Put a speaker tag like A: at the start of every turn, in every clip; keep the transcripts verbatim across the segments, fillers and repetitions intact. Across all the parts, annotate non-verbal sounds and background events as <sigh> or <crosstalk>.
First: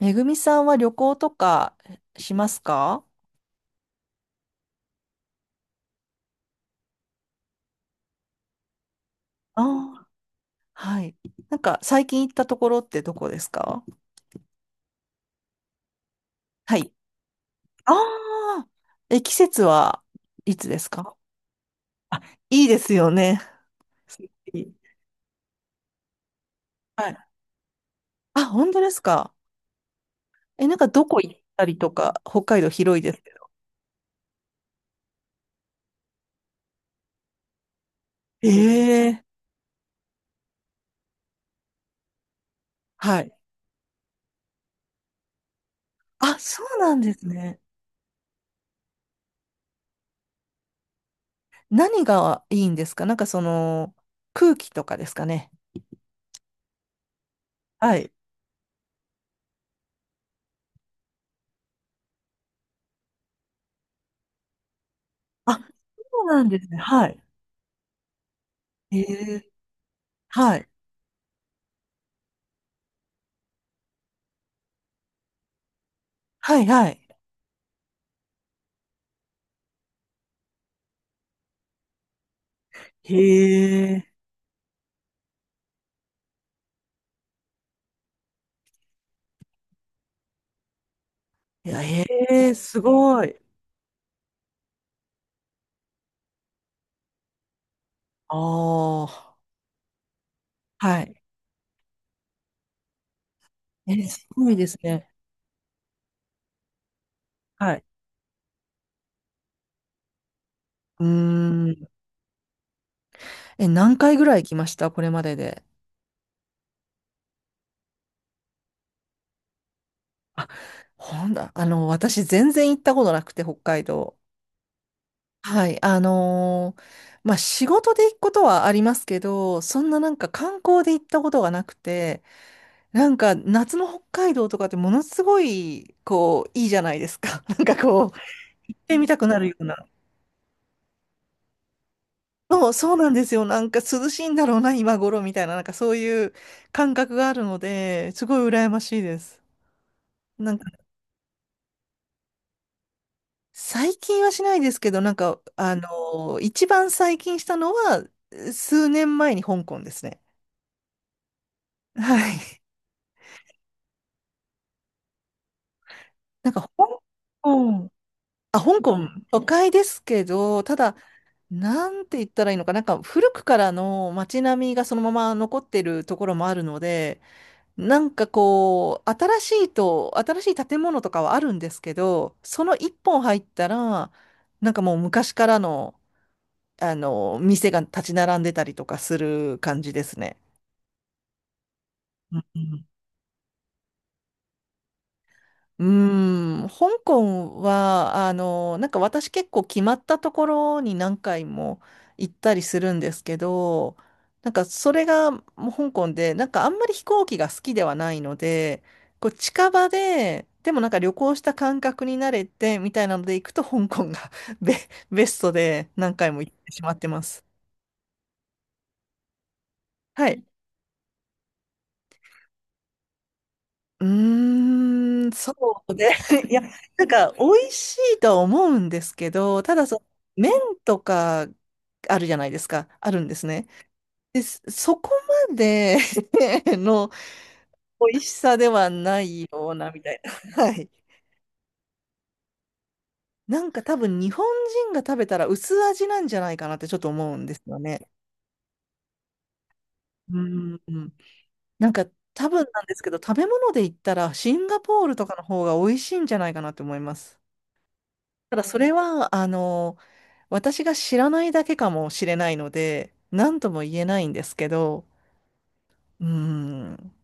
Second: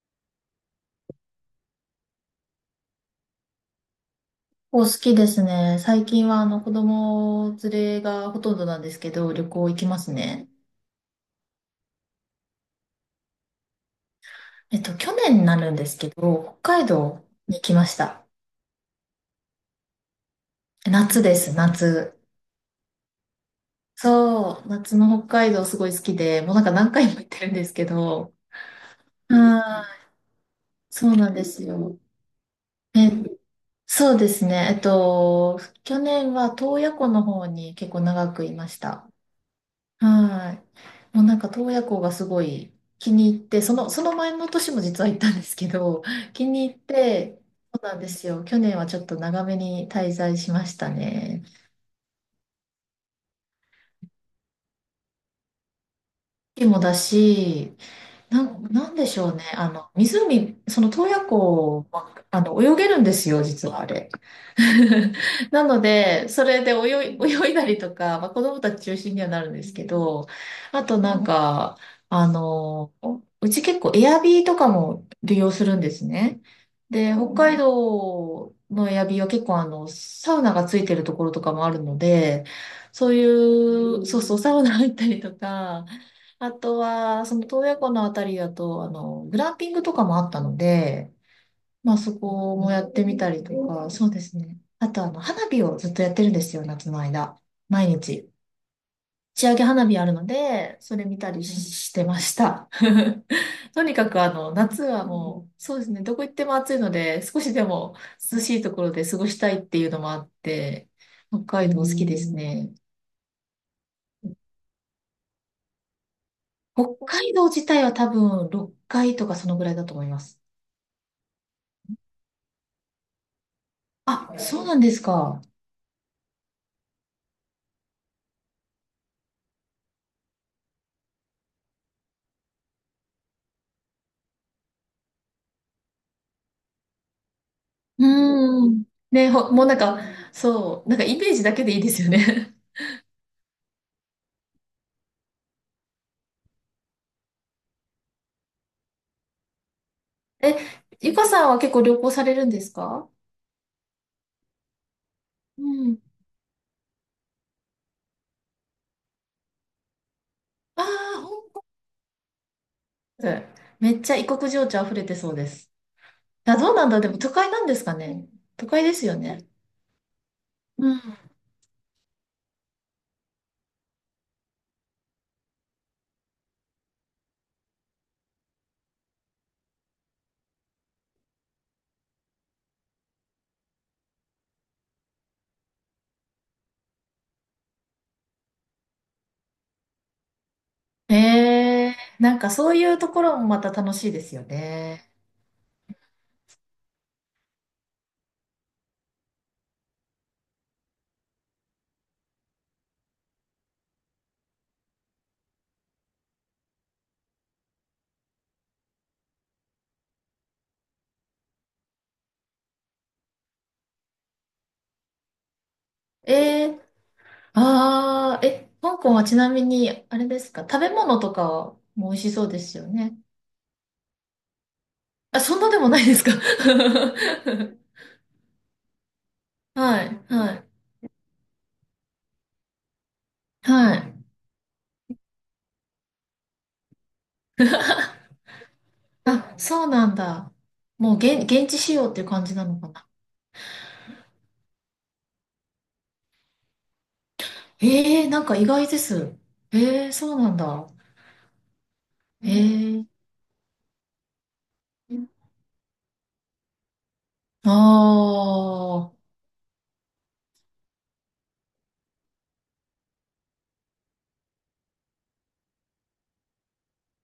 A: めぐみさんは旅行とかしますか？
B: お好きですね。最近はあの子供連れがほとんどなんですけど、旅行行きま
A: ああー。
B: すね。
A: はい。なんか最近行ったところってどこですか？
B: えっと、去年になるんですけど、
A: は
B: 北海
A: い。
B: 道に来ま
A: あ
B: した。
A: あ、え、季節はいつですか？
B: 夏です、夏。
A: いいですよね。<laughs> い
B: そう、
A: い。
B: 夏の北海道すごい好きで、もうなんか何回
A: はい。
B: も行ってるんですけど、
A: あ、本当ですか？
B: はい、
A: え、なんかど
B: そう
A: こ
B: な
A: 行
B: ん
A: っ
B: です
A: たりと
B: よ。
A: か、北海道広い
B: え、
A: です？
B: そうですね。えっと、去年は洞爺湖の方に結構長く
A: え
B: いました。
A: え。
B: はい。もうなんか洞爺湖がすごい気
A: は
B: に
A: い。
B: 入って、その、その前の年も実は行ったんですけど、<laughs>
A: あ、
B: 気
A: そ
B: に入
A: う
B: っ
A: なんです
B: て、
A: ね。
B: そうなんですよ。去年はちょっと長めに滞在しましたね。
A: 何がいいんですか？なんかその、空気とかですかね。
B: 雪もだし、
A: はい。
B: なん、なんでしょうね。あの、湖、その洞爺湖は、あの、泳げるんですよ、実はあれ。<laughs>
A: あ、
B: なの
A: そう
B: で、
A: な
B: そ
A: んで
B: れ
A: す
B: で
A: ね。は
B: 泳い、
A: い。
B: 泳いだりとか、まあ、子供たち中
A: え
B: 心にはな
A: え。
B: るんですけど、
A: はい。
B: あとなんか、あの、うち結構エアビーとかも利用するんですね。
A: はい、は
B: で、
A: い。
B: 北海道のエアビーは結構あの、サウナがついてるところとかもあるので、そ
A: へ
B: ういう、
A: え。
B: そうそう、サウナ入ったりとか、あとは、その洞爺湖のあたりだと、あの、グランピングとかもあったので、
A: いや、
B: まあ
A: へ
B: そ
A: え、
B: こも
A: す
B: やってみ
A: ご
B: た
A: い。
B: りとか、そうですね。あと、あの、花火をずっとやってるんですよ、夏の間。毎日。
A: ああ、
B: 打ち上げ花火あるので、そ
A: は
B: れ見
A: い。
B: たりししてました。<laughs> とに
A: え、
B: かく、
A: す
B: あ
A: ご
B: の、
A: いです
B: 夏は
A: ね。
B: もう、そうですね、どこ行っても暑いので、少しで
A: はい。
B: も涼しいところで過ごしたいっていうのもあって、
A: うー
B: 北海道好
A: ん。
B: きですね。
A: え、何回ぐらい行きましたこれまでで？
B: 北海道自体は多分ろっかいとかそのぐらいだと思います。
A: あ、ほんだ、あの、私全然行ったことなくて、北海道。
B: あ、そうなんですか。
A: はい、あのーまあ、仕事で行くことはありますけど、そんななんか観光で行ったことがなくて、なんか夏の北海道とかってものすごい、こう、いいじゃないですか。<laughs> なんかこう、
B: うー
A: 行っ
B: ん。
A: てみたく
B: ね、
A: なる
B: ほ、
A: よ
B: も
A: う
B: うな
A: な。
B: んか、そう、なんかイメージだけでいいですよね。
A: そう、そうなんですよ。なんか涼しいんだろうな、今頃みたいな、なんかそういう感覚があるので、すごい羨ましいです。
B: <laughs>
A: な
B: え、
A: んか
B: ゆかさんは結構旅行されるんですか？
A: 最近はしないですけど、なんか、
B: う
A: あ
B: ん。
A: の、一番最近したのは、数年前に香港ですね。
B: ああ、本
A: <laughs> はい。<laughs>
B: 当。めっちゃ異国情緒溢れてそうです。
A: なん
B: あ、
A: か、
B: どうなんだ、
A: 香
B: でも都会なんです
A: 港、
B: かね。
A: あ、
B: 都
A: 香
B: 会で
A: 港、
B: すよ
A: 都
B: ね。
A: 会ですけど、た
B: う
A: だ、
B: ん。
A: なんて言ったらいいのか、なんか古くからの街並みがそのまま残ってるところもあるので、なんかこう、新しいと、新しい建物とかはあるんですけど、その一本入ったら、なんかもう昔からの、あの、店が立ち並んでたりとかする感じですね。
B: ええ、な
A: う
B: んかそう
A: ん。
B: いうところもまた楽しいですよね。
A: うーん、香港は、あの、なんか私結構決まったところに何回も行ったりするんですけど、なんかそれがもう香港で、なんかあんまり飛行機が好きではないので、こう近場で、でもなんか旅行した感覚になれてみたいなので行くと香港が <laughs> ベ、ベストで何回
B: え
A: も行って
B: え、
A: しまってます。
B: ああー、え、香港はちなみに、あれ
A: は
B: で
A: い。
B: すか、食べ物とかも美味しそうですよね。
A: うーん、
B: あ、
A: そ
B: そんなでも
A: う
B: ない
A: で、
B: ですか？
A: <laughs> いや、な
B: <laughs>
A: んか、美味しいとは思うんですけど、ただ
B: は
A: そ、
B: い、
A: 麺
B: はい、
A: とかあるじゃないですか、あるんですね。
B: はい。
A: で、そそこまで <laughs> の美味しさではない
B: あ、
A: よう
B: そう
A: な、み
B: な
A: た
B: ん
A: いな。
B: だ。
A: <laughs> はい。
B: もう現、現地仕様っていう感じなのかな。
A: なんか多分、日本人が食べたら薄味なんじゃないかなってちょっと思うんですよね。
B: ええ、なんか意外です。ええ、そ
A: う
B: うなんだ。
A: ん。なんか、多分なんです
B: え
A: けど、
B: え、
A: 食べ物で言ったら、シンガポールとかの方が美味しいんじゃないかなって思います。
B: あ
A: ただそれ
B: ー、
A: は、あの、私が知らないだけかもしれないので、何とも言えないんですけど、うーん。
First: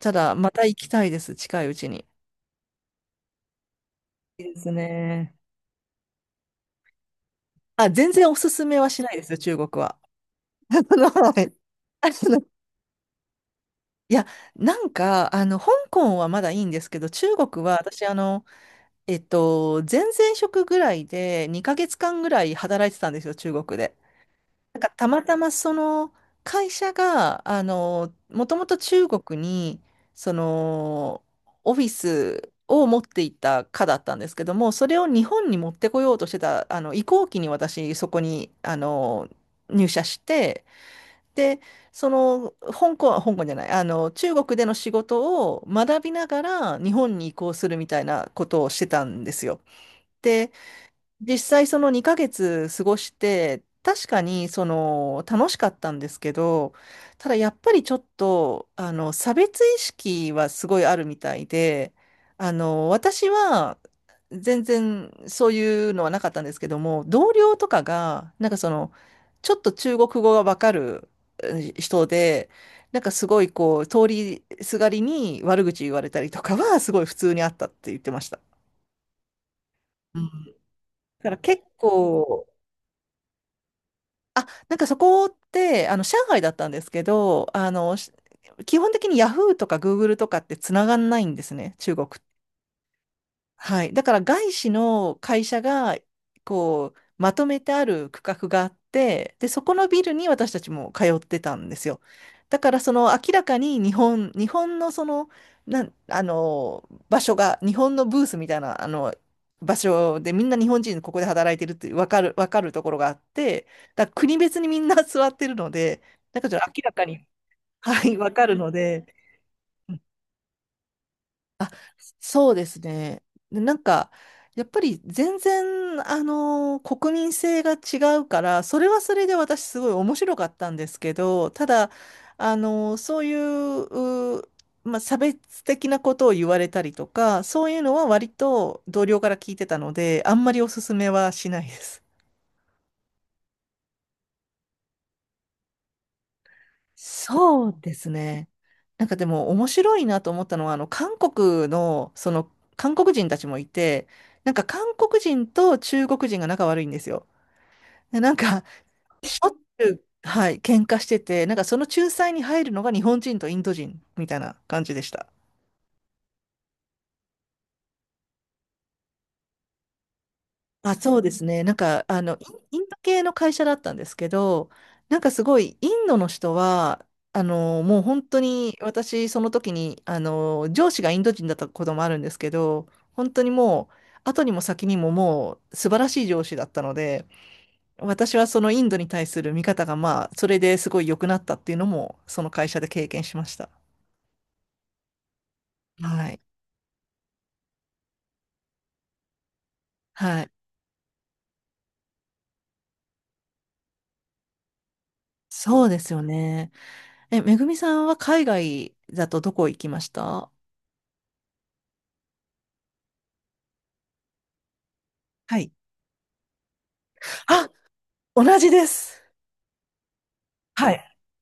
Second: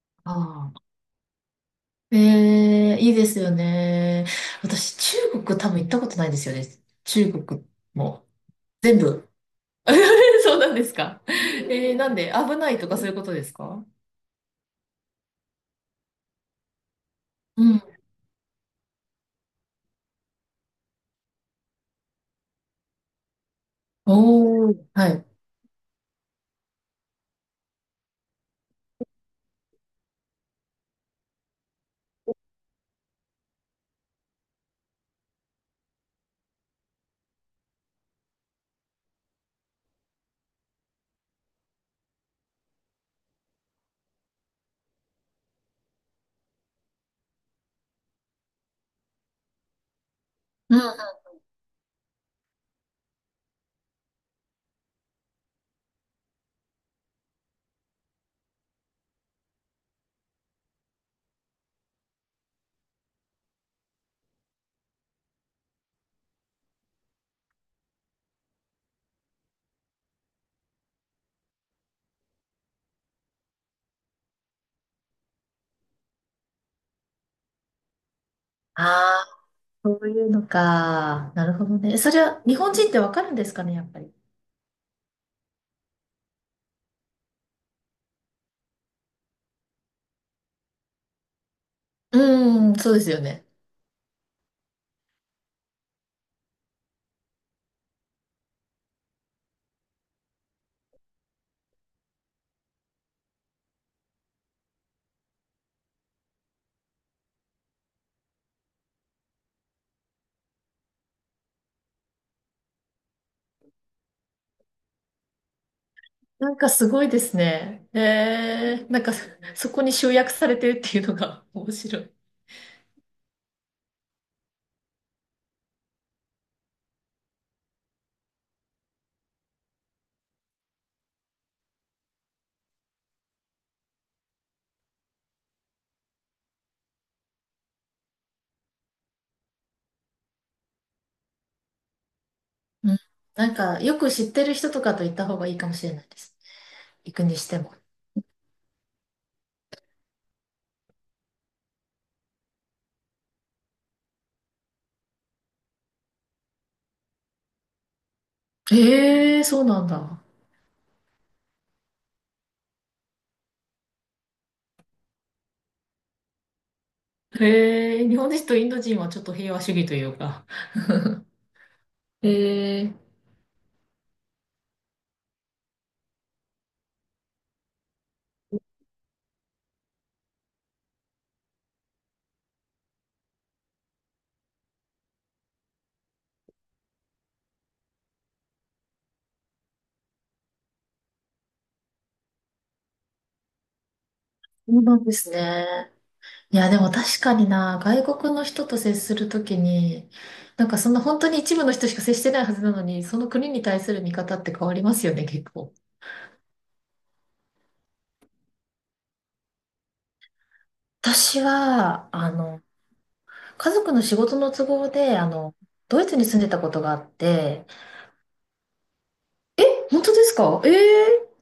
A: ただ、また
B: あ
A: 行きたいです、近いうちに。
B: ー、ええ、いいですよね。
A: いいです
B: 私、中
A: ね。
B: 国多分行ったことないですよね。中国
A: あ、全
B: も。
A: 然おすすめは
B: 全
A: しないで
B: 部。
A: すよ、中国は。
B: <laughs> そうな
A: <laughs>
B: んです
A: あの、
B: か。
A: はい。
B: ええ、
A: <laughs> あ
B: なんで、
A: の
B: 危ないとかそういうことですか？
A: いや、なんか、あの、香港はまだいいんですけど、中国
B: う
A: は
B: ん。
A: 私、あの、えっと、前々職ぐらいでにかげつかんぐらい働いてたんですよ、中国で。
B: お
A: なん
B: ー、
A: かた
B: は
A: ま
B: い。
A: たまその会社が、あの、もともと中国に、その、オフィスを持っていた課だったんですけども、それを日本に持ってこようとしてた、あの、移行期に私、そこに、あの、入社して、で、その、香港、香港じゃない、あの、中国での仕事を学びながら日本に移行するみたいなことをしてたんですよ。で
B: うん。
A: 実際そのにかげつ過ごして、確かにその楽しかったんですけど、ただやっぱりちょっと、あの、差別意識はすごいあるみたいで、あの、私は全然そういうのはなかったんですけども、同僚とかが、なんかその、ちょっと中国語がわかる、うん、人で、なんかすごいこう、通りすがりに悪口言われたりとかはすごい普通にあったって言ってました。
B: あ、そう
A: う
B: いう
A: ん。
B: の
A: だか
B: か。
A: ら
B: なる
A: 結
B: ほどね。それは
A: 構、
B: 日本人ってわかるんですかね、やっぱり。
A: あ、なんかそこって、あの、上海だったんですけど、あの、し基本的にヤフーとかグーグルとかってつながんないんですね、中国
B: う
A: っ
B: ーん、そうですよね。
A: はい。だから外資の会社が、こう、まとめてある区画があって、で、そこのビルに私たちも通ってたんですよ。だから、その明らかに日本、日本のその、なん、あの、場所が、日本のブースみたいな、あの、場所でみんな日本人ここで働いてるってわかる、わかるところがあって、だから国別にみんな座ってるので、だから
B: な
A: ち
B: ん
A: ょっと
B: か
A: 明
B: す
A: ら
B: ご
A: か
B: いで
A: に、
B: すね。
A: はい、わかるの
B: えー、なん
A: で、
B: かそこに集約されてるっていうのが <laughs> 面白い。
A: そうですね。で、なんか、やっぱり全然、あのー国民性が違うから、それはそれで私すごい面白かったんですけど、ただ、あのーそういう、うー、まあ、差別的なことを言われたりとか、そういうのは割と同僚から聞いてたので、あんまりおすすめはしないです。
B: うん。なんか、よく知ってる人とかと行った方がいいかもしれないです。行くにして
A: そ
B: も。
A: うですね。なんかでも面白いなと思ったのは、あの、韓国の、その、韓国人たちもいて、なんか韓国人と中国人が仲悪いんですよ。でなんか、し
B: えー、
A: ょっ
B: そうな
A: ち
B: ん
A: ゅう、
B: だ。
A: はい、喧嘩してて、なんかその仲裁に入るのが日本人とインド人みたいな感じでした。
B: えー、日本人とインド人はちょっと平和主義というか。
A: あ、そうですね。なんか、あ
B: え
A: の、インイン
B: ー、
A: ド系の会社だったんですけど、なんかすごい、インドの人は、あの、もう本当に、私、その時に、あの、上司がインド人だったこともあるんですけど、本当にもう、後にも先にももう、素晴らしい上司だったので、私はそのインドに対する見方が、まあ、それですごい良くなったっていうのも、その会社で経験しました。
B: そうなんですね。
A: はい。
B: いや、でも確かにな、外国の人と接するときに、
A: はい。
B: なんかそんな本当に一部の人しか接してないはずなのに、その国に対する見方って変わりますよね、結構。
A: そうですよね。え、めぐみさんは海外だとどこ行きました？
B: 私は、あの、家族の仕事の都合で、あの、
A: はい。
B: ドイツに住んでたことがあって、
A: あ、同じです。
B: 本当ですか？ええ
A: はい。
B: ー、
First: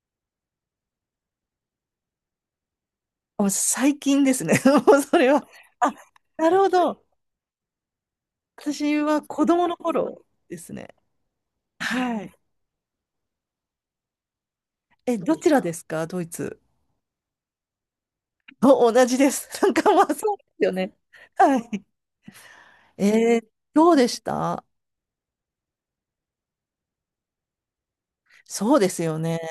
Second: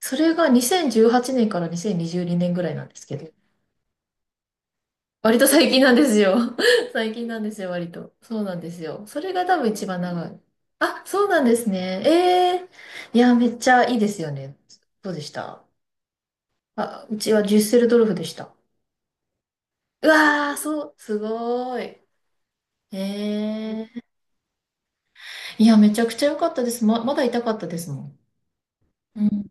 B: それがにせんじゅうはちねんからにせんにじゅうにねんぐらいなんですけど、
A: もう最近ですね。<laughs> もうそれ
B: 割
A: は。
B: と最近
A: あ、
B: なんですよ。
A: なるほ
B: <laughs>
A: ど。
B: 最近なんですよ、割と。そうなんです
A: 私
B: よ。そ
A: は
B: れ
A: 子
B: が多
A: 供
B: 分
A: の
B: 一番
A: 頃
B: 長い。
A: ですね。
B: あ、そうなんですね。え
A: はい。
B: え、いや、めっちゃいいですよね。どう
A: え、
B: でし
A: どちら
B: た？
A: ですか、ドイツ？
B: あ、うちはデュッセルドルフでした。
A: お、同じです。<laughs> なんかま
B: う
A: あそうで
B: わー、
A: すよ
B: そ
A: ね。
B: う、す
A: は
B: ご
A: い。
B: ーい。え
A: えー、どう
B: え、
A: でした？
B: いや、めちゃくちゃ良かったです。ま、まだ痛かったですもん。
A: そうですよ
B: う
A: ね。
B: ん、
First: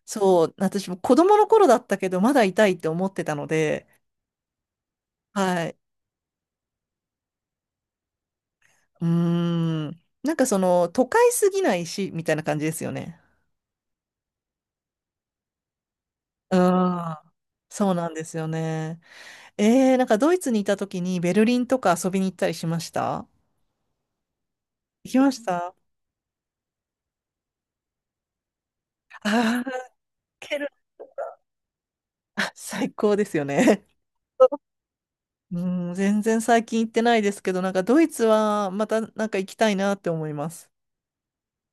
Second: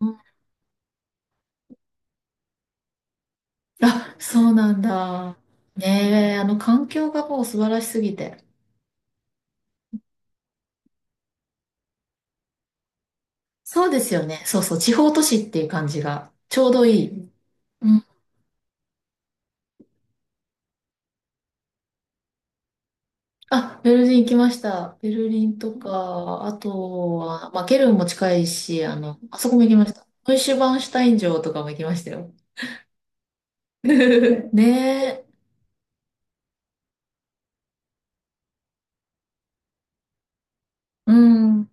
B: うん、
A: そう。私も子供の頃だったけど、まだ痛いって思ってたので、
B: あ、そうなんだ。
A: はい。
B: ねえ、あの環境がもう素晴らしすぎて。
A: うーん。なんかその、都会すぎないし、みたいな感じですよね。
B: そうですよね。そうそう、地方都市っていう感じが
A: う
B: ちょうどい
A: ん。
B: い。
A: そ
B: う
A: う
B: ん、
A: なんですよね。えー、なんかドイツにいた時にベルリンとか遊びに行ったりしました？
B: あ、ベルリン行きました。
A: 行
B: ベ
A: き
B: ル
A: まし
B: リン
A: た。あ
B: とか、あとは、まあ、ケルンも近いし、あの、あそこ
A: あ
B: も行
A: ー、
B: きました。ノイシ
A: ケ
B: ュ
A: ルン。
B: バンシュタイン城とかも行きましたよ。
A: あ、最高ですよね。
B: <laughs> ねえ。
A: うん、全然最近行ってないですけど、なんかドイツはまたなんか行きたいなって思います。
B: うん。なん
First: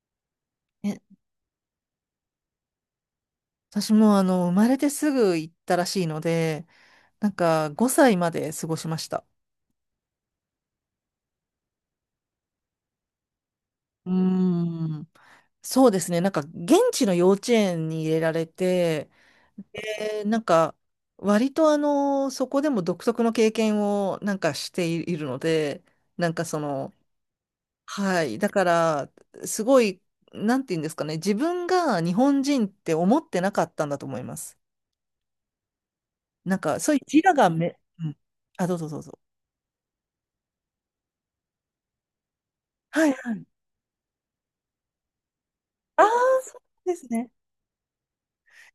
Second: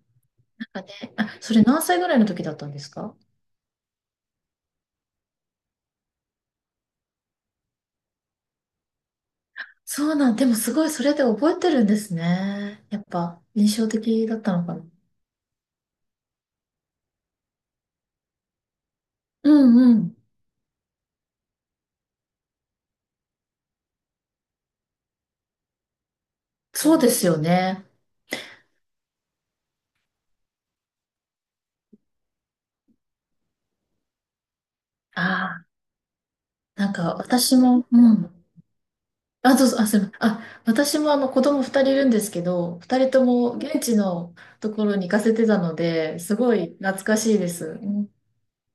B: か
A: え、
B: ね、あ、それ何歳ぐらいの時だったんですか？
A: 私もあの、生まれてすぐ行ったらしいので、なんかごさいまで過ごしました。
B: そうなん、でもすごいそれで覚えてるんですね。やっぱ印象
A: うー
B: 的だったのかな。
A: ん。そうですね。なんか、現地の幼稚園に入れられて、
B: うんうん。
A: で、なんか、割とあの、そこでも独特の経験をなんかしてい <laughs> るので、なんかその、
B: そうですよね。
A: はい。だから、すごい、なんて言うんですかね。自分が日本人って思ってなかったんだと思います。
B: ああ、
A: なんか、
B: な
A: そ
B: ん
A: ういう
B: か
A: 自我が
B: 私
A: め、
B: も、う
A: うん。
B: ん。
A: あ、どうぞどうぞ。
B: あ、どうぞ、あ、すいません。あ、私もあの子供ふたりいるんですけど、2
A: は
B: 人
A: い
B: と
A: はい。
B: も現地のところに行かせてたの
A: ああ、
B: で、すご
A: そ
B: い
A: うで
B: 懐
A: す
B: か
A: ね。
B: しいです。うん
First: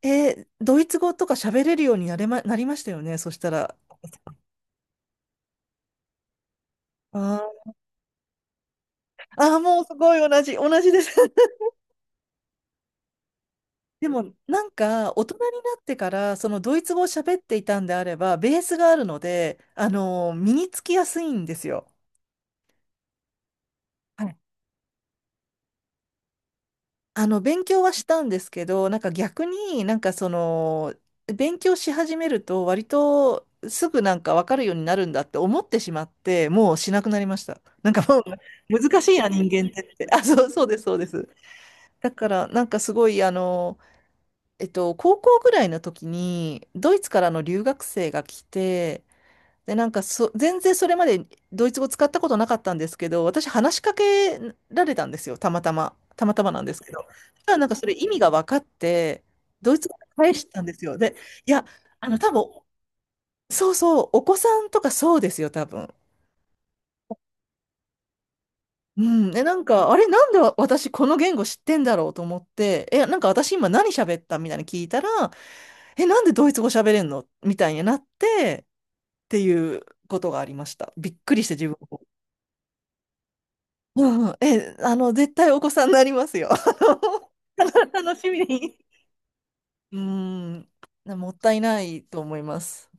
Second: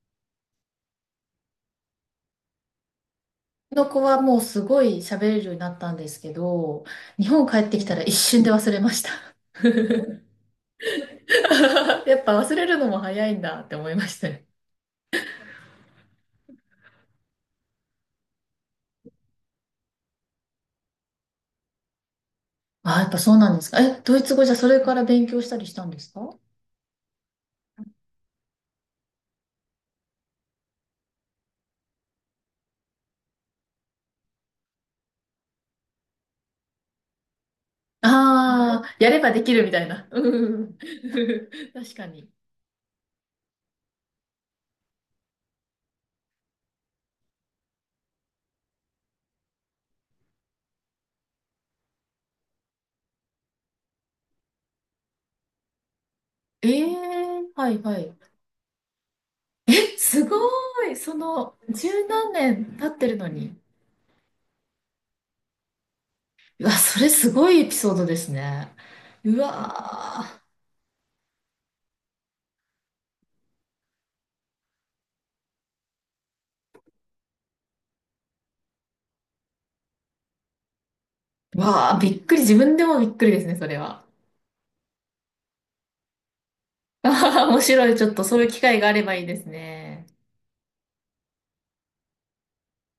A: えー、ドイツ語とか喋れるようになれま、なりましたよね。そしたら。
B: の子はもうすごい喋れるようになったんですけど、
A: あ
B: 日本
A: あ。
B: 帰ってきたら一瞬で忘れました。
A: ああ、もうすごい同じ、同じです。<laughs>
B: <laughs> やっぱ忘れるのも早いんだって思いま
A: で
B: した
A: も、
B: ね。
A: なんか、大人になってから、そのドイツ語を喋っていたんであれば、ベースがあるので、あの、身につきやすいんですよ。
B: あ、やっぱそうなんですか。え、ドイ
A: は
B: ツ
A: い。
B: 語じゃそれから勉強したりしたんですか？
A: あの、勉強はしたんですけど、なんか逆になんかその、勉強し始めると、割とすぐなんかわかるようになるんだって思ってしまって、もうしなくなりました。なんかもう、<laughs>
B: ああ
A: 難
B: ー、
A: し
B: や
A: い
B: れ
A: な、
B: ば
A: 人
B: できる
A: 間
B: み
A: って
B: たい
A: って。
B: な。
A: あ、そう、
B: う
A: そうで
B: ん
A: す、そうです。
B: <laughs> 確か
A: だか
B: に。
A: ら、なんかすごい、あの、えっと、高校ぐらいの時に、ドイツからの留学生が来て、で、なんかそ、全然それまでドイツ語使ったことなかったんですけど、私話しかけられたんですよ、たまたま。たまたまなんです
B: え
A: けど。そし
B: え、
A: たらなん
B: は
A: か
B: い
A: それ
B: は
A: 意
B: い。
A: 味が分かって、ド
B: え、
A: イツ語で
B: す
A: 返
B: ご
A: したんです
B: い。
A: よ。
B: そ
A: で、い
B: の、
A: や、
B: 十
A: あの、多
B: 何
A: 分、
B: 年経ってるのに。
A: そうそう、お子さんとかそうですよ、多分。
B: うわ、それすごいエピソードですね。
A: うん、
B: う
A: え、なんか、あれ、なんで
B: わ
A: 私この言語知ってんだろうと思って、え、なんか私今何喋ったみたいに聞いたら、え、なんでドイツ語喋れんのみたいになって、っていうことがありました。びっくりして
B: ー。
A: 自分
B: わあ、
A: も。
B: びっくり。自分でもびっくりですね、それ
A: う
B: は。
A: んうん、え、あの、絶対お子さんになりますよ。<laughs>
B: <laughs> あはは面
A: あ
B: 白
A: の、
B: い。ちょっ
A: 楽
B: と
A: しみ
B: そういう機
A: に。
B: 会があればいいです
A: <laughs> う
B: ね。
A: ん、もったいないと思います。